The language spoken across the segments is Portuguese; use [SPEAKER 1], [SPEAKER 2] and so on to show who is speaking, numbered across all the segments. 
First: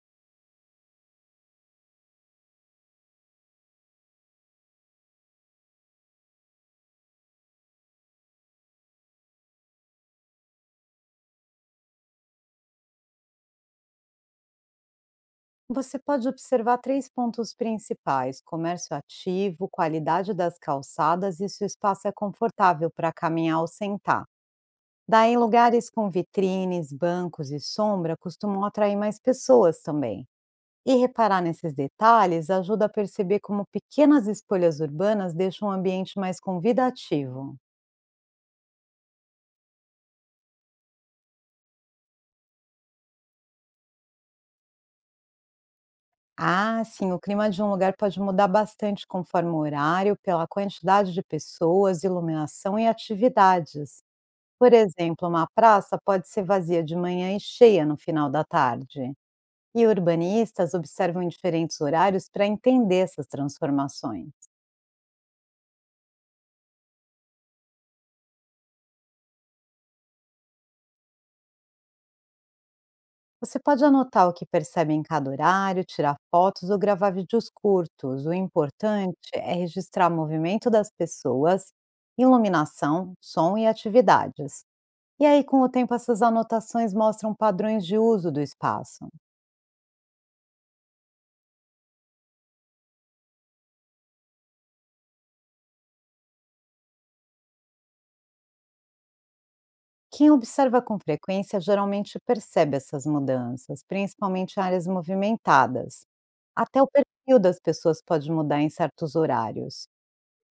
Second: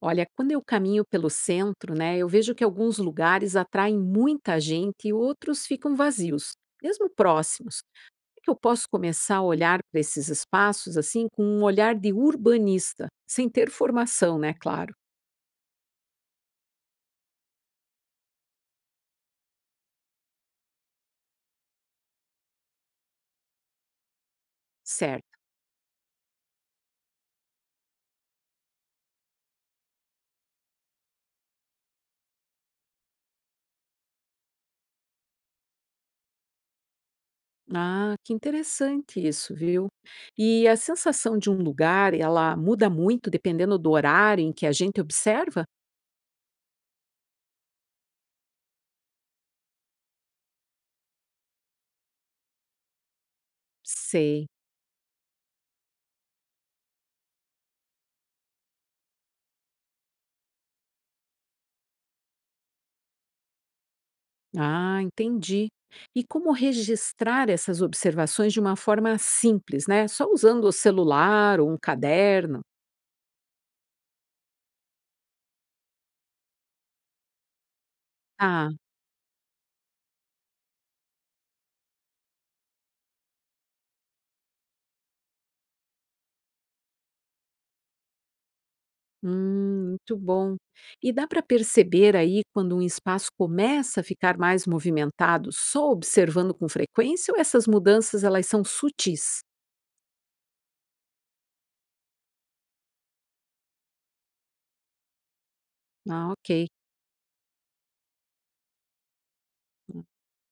[SPEAKER 1] Olha, quando eu caminho pelo centro, né, eu vejo que alguns lugares atraem muita gente e outros ficam vazios, mesmo próximos. Como é que eu posso começar a olhar para esses espaços assim com um olhar de urbanista, sem ter formação, né, claro.
[SPEAKER 2] Você pode observar 3 pontos principais: comércio ativo, qualidade das calçadas e se o espaço é confortável para caminhar ou sentar. Daí,
[SPEAKER 1] Certo.
[SPEAKER 2] lugares com vitrines, bancos e sombra costumam atrair mais pessoas também. E reparar nesses detalhes ajuda a perceber como pequenas escolhas urbanas deixam o ambiente mais convidativo.
[SPEAKER 1] Ah, que interessante isso, viu? E a sensação de um lugar, ela muda muito dependendo do horário em que a gente observa?
[SPEAKER 2] Ah, sim, o clima de um lugar pode mudar bastante conforme o horário, pela quantidade de pessoas, iluminação e atividades.
[SPEAKER 1] Sei.
[SPEAKER 2] Por exemplo, uma praça pode ser vazia de manhã e cheia no final da tarde. E urbanistas observam em diferentes horários para entender essas transformações.
[SPEAKER 1] Ah, entendi. E como registrar essas observações de uma forma simples, né? Só usando o celular ou um caderno.
[SPEAKER 2] Você pode anotar o que percebe em cada horário, tirar fotos ou gravar vídeos curtos. O
[SPEAKER 1] Ah,
[SPEAKER 2] importante é registrar o movimento das pessoas, iluminação, som e atividades. E aí, com o tempo, essas anotações mostram padrões de uso do espaço.
[SPEAKER 1] muito bom. E dá para perceber aí quando um espaço começa a ficar mais movimentado, só observando com frequência ou essas mudanças elas são sutis?
[SPEAKER 2] Quem observa com frequência geralmente percebe essas mudanças, principalmente em áreas movimentadas.
[SPEAKER 1] Ah, ok.
[SPEAKER 2] Até o perfil das pessoas pode mudar em certos horários.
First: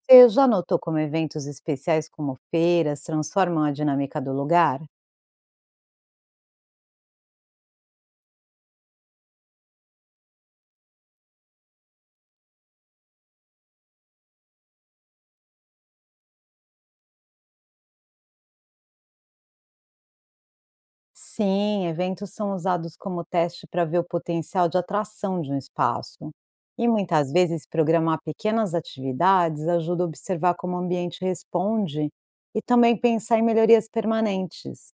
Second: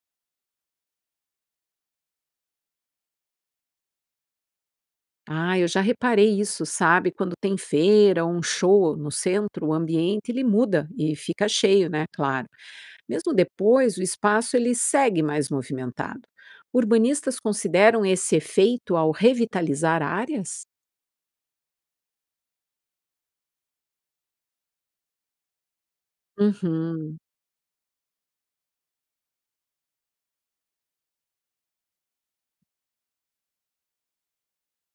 [SPEAKER 2] Você já notou como eventos especiais como feiras transformam a dinâmica do lugar?
[SPEAKER 1] Ah, eu já reparei isso, sabe? Quando tem feira ou um show no centro, o ambiente ele muda e fica cheio, né? Claro. Mesmo depois, o espaço ele segue mais movimentado. Urbanistas consideram esse efeito ao revitalizar áreas?
[SPEAKER 2] Sim, eventos são usados como teste para ver o potencial de atração de um espaço. E
[SPEAKER 1] Uhum.
[SPEAKER 2] muitas vezes programar pequenas atividades ajuda a observar como o ambiente responde e também pensar em melhorias permanentes.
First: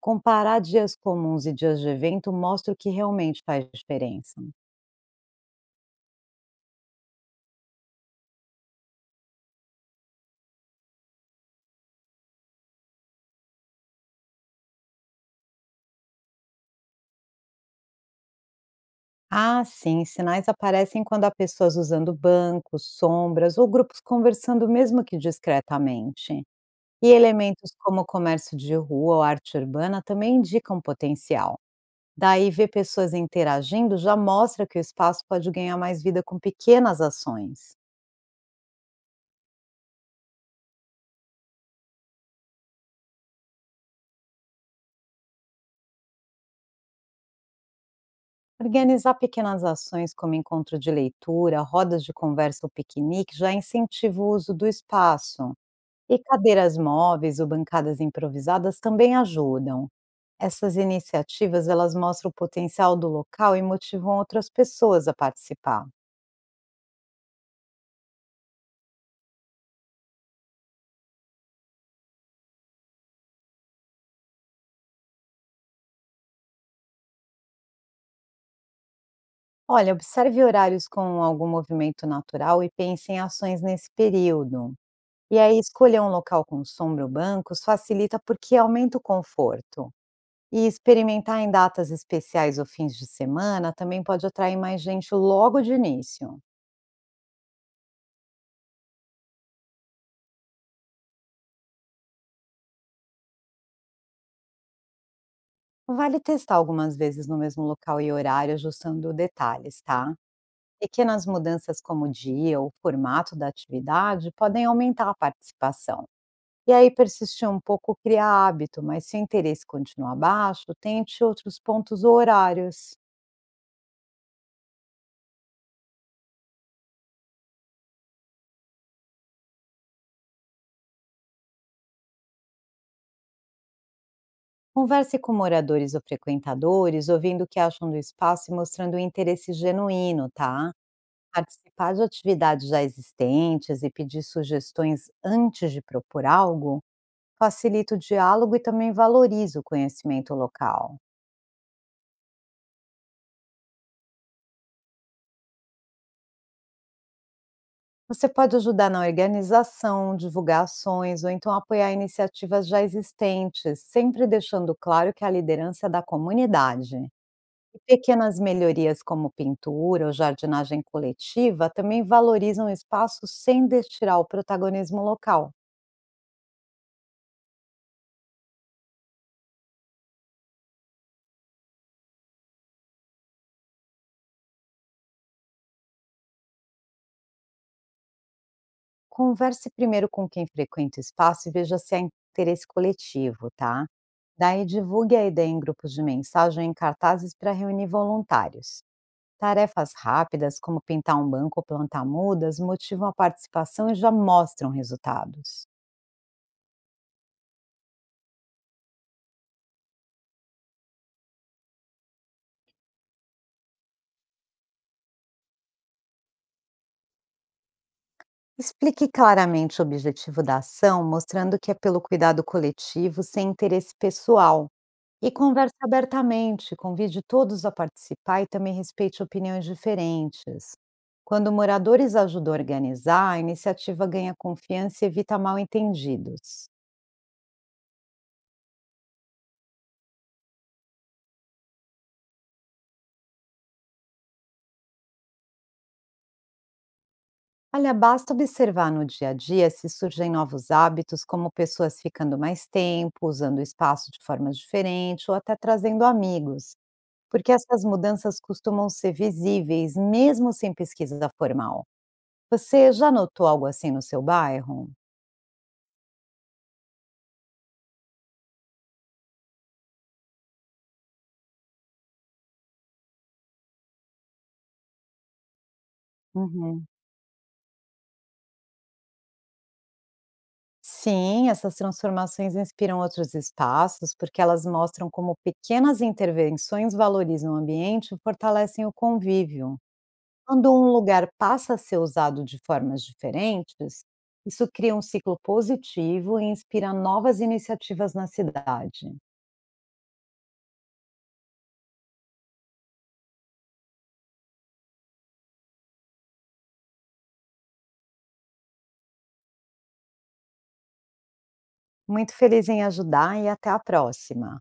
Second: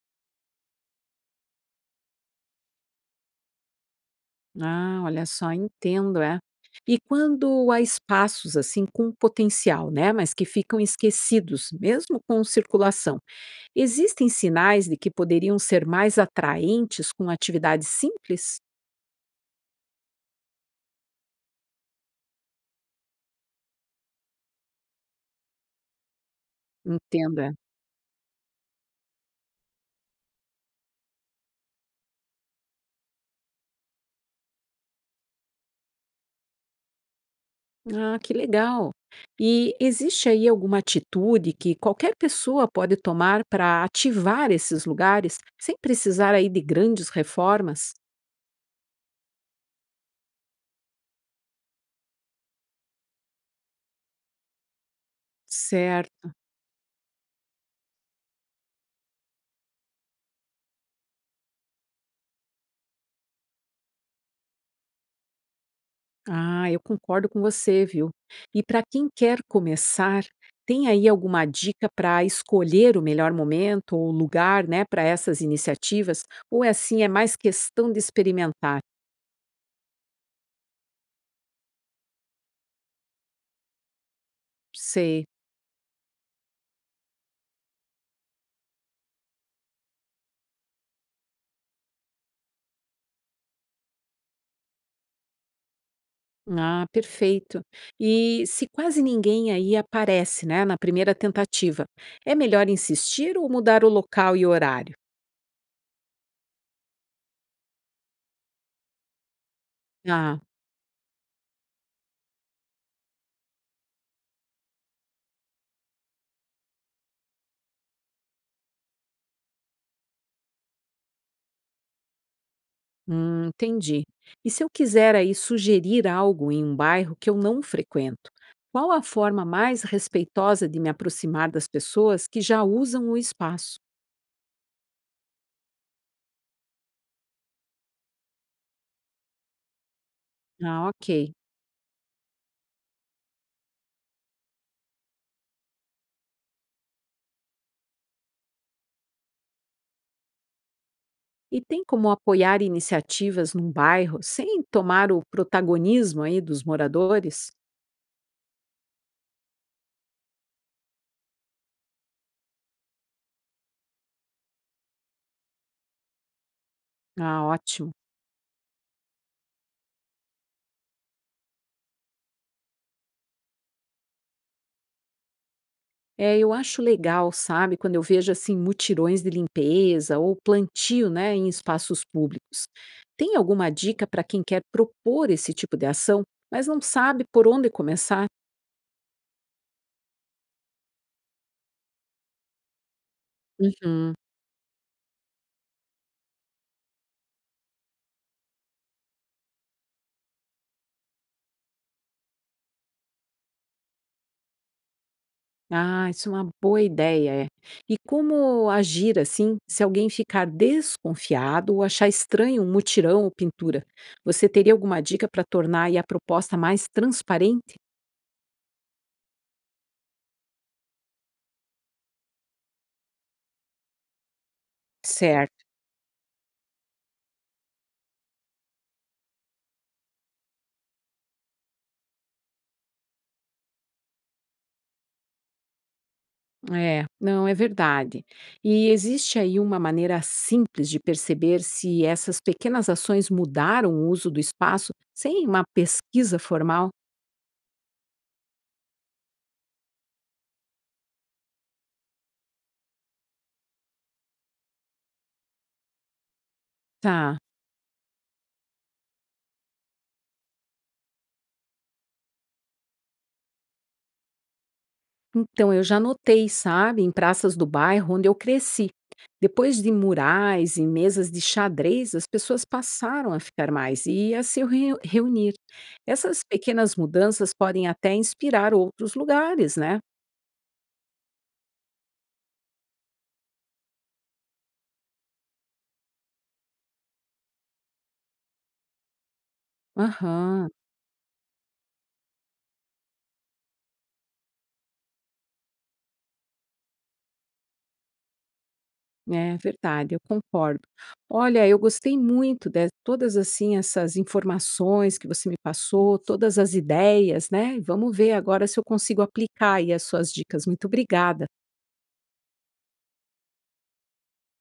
[SPEAKER 2] Comparar dias comuns e dias de evento mostra o que realmente faz diferença.
[SPEAKER 1] Ah, olha só, entendo, é. E quando há espaços assim com potencial, né, mas que ficam esquecidos, mesmo com circulação, existem sinais de que poderiam ser mais atraentes com atividades simples?
[SPEAKER 2] Ah, sim, sinais aparecem quando há pessoas usando bancos, sombras ou grupos conversando mesmo que discretamente. E
[SPEAKER 1] Entenda.
[SPEAKER 2] elementos como comércio de rua ou arte urbana também indicam potencial. Daí, ver pessoas interagindo já mostra que o espaço pode ganhar mais vida com pequenas ações.
[SPEAKER 1] Ah, que legal. E existe aí alguma atitude que qualquer pessoa pode tomar para ativar esses lugares sem precisar aí de grandes reformas?
[SPEAKER 2] Organizar pequenas ações como encontro de leitura, rodas de conversa ou piquenique já incentiva o uso do espaço. E
[SPEAKER 1] Certo.
[SPEAKER 2] cadeiras móveis ou bancadas improvisadas também ajudam. Essas iniciativas, elas mostram o potencial do local e motivam outras pessoas a participar.
[SPEAKER 1] Ah, eu concordo com você, viu? E para quem quer começar, tem aí alguma dica para escolher o melhor momento ou lugar, né, para essas iniciativas? Ou é assim, é mais questão de experimentar?
[SPEAKER 2] Olha, observe horários com algum movimento natural e pense em ações nesse período.
[SPEAKER 1] Sei.
[SPEAKER 2] E aí, escolher um local com sombra ou bancos facilita porque aumenta o conforto. E experimentar em datas especiais ou fins de semana também pode atrair mais gente logo de início.
[SPEAKER 1] Ah, perfeito. E se quase ninguém aí aparece, né, na primeira tentativa, é melhor insistir ou mudar o local e horário?
[SPEAKER 2] Vale testar algumas vezes no mesmo local e horário, ajustando detalhes, tá?
[SPEAKER 1] Ah,
[SPEAKER 2] Pequenas mudanças como o dia ou o formato da atividade podem aumentar a participação. E aí, persistir um pouco cria hábito, mas se o interesse continuar baixo, tente outros pontos ou horários.
[SPEAKER 1] entendi. E se eu quiser aí sugerir algo em um bairro que eu não frequento, qual a forma mais respeitosa de me aproximar das pessoas que já usam o espaço?
[SPEAKER 2] Converse com moradores ou frequentadores, ouvindo o que acham do espaço e mostrando um interesse genuíno, tá?
[SPEAKER 1] Ah, ok.
[SPEAKER 2] Participar de atividades já existentes e pedir sugestões antes de propor algo facilita o diálogo e também valoriza o conhecimento local.
[SPEAKER 1] E tem como apoiar iniciativas num bairro sem tomar o protagonismo aí dos moradores?
[SPEAKER 2] Você pode ajudar na organização, divulgar ações ou então apoiar iniciativas já existentes, sempre deixando claro que é a liderança é da comunidade.
[SPEAKER 1] Ah,
[SPEAKER 2] E
[SPEAKER 1] ótimo.
[SPEAKER 2] pequenas melhorias como pintura ou jardinagem coletiva também valorizam o espaço sem retirar o protagonismo local.
[SPEAKER 1] É, eu acho legal, sabe, quando eu vejo assim mutirões de limpeza ou plantio, né, em espaços públicos. Tem alguma dica para quem quer propor esse tipo de ação, mas não sabe por onde começar?
[SPEAKER 2] Converse primeiro com quem frequenta o espaço e veja se há interesse coletivo, tá?
[SPEAKER 1] Uhum.
[SPEAKER 2] Daí divulgue a ideia em grupos de mensagem ou em cartazes para reunir voluntários. Tarefas rápidas, como pintar um banco ou plantar mudas, motivam a participação e já mostram resultados.
[SPEAKER 1] Ah, isso é uma boa ideia, é. E como agir assim, se alguém ficar desconfiado ou achar estranho um mutirão ou pintura? Você teria alguma dica para tornar aí a proposta mais transparente?
[SPEAKER 2] Explique claramente o objetivo da ação, mostrando que é pelo cuidado coletivo, sem interesse pessoal. E
[SPEAKER 1] Certo.
[SPEAKER 2] converse abertamente, convide todos a participar e também respeite opiniões diferentes. Quando moradores ajudam a organizar, a iniciativa ganha confiança e evita mal-entendidos.
[SPEAKER 1] É, não, é verdade. E existe aí uma maneira simples de perceber se essas pequenas ações mudaram o uso do espaço sem uma pesquisa formal?
[SPEAKER 2] Olha, basta observar no dia a dia se surgem novos hábitos, como pessoas ficando mais tempo, usando o espaço de formas diferentes ou até trazendo amigos,
[SPEAKER 1] Tá.
[SPEAKER 2] porque essas mudanças costumam ser visíveis, mesmo sem pesquisa formal. Você já notou algo assim no seu bairro?
[SPEAKER 1] Então, eu já notei, sabe, em praças do bairro onde eu cresci. Depois de murais e mesas de xadrez, as pessoas passaram a ficar mais e a se reunir. Essas
[SPEAKER 2] Uhum.
[SPEAKER 1] pequenas mudanças podem até inspirar outros lugares, né?
[SPEAKER 2] Sim, essas transformações inspiram outros espaços, porque elas mostram como pequenas intervenções valorizam o ambiente e fortalecem o convívio.
[SPEAKER 1] Aham.
[SPEAKER 2] Quando um lugar passa a ser usado de formas diferentes, isso cria um ciclo positivo e inspira novas iniciativas na cidade.
[SPEAKER 1] É verdade, eu concordo. Olha, eu gostei muito de todas assim essas informações que você me passou, todas as ideias, né? Vamos ver agora se eu consigo aplicar aí as suas dicas. Muito obrigada.
[SPEAKER 2] Muito feliz em ajudar e até a próxima.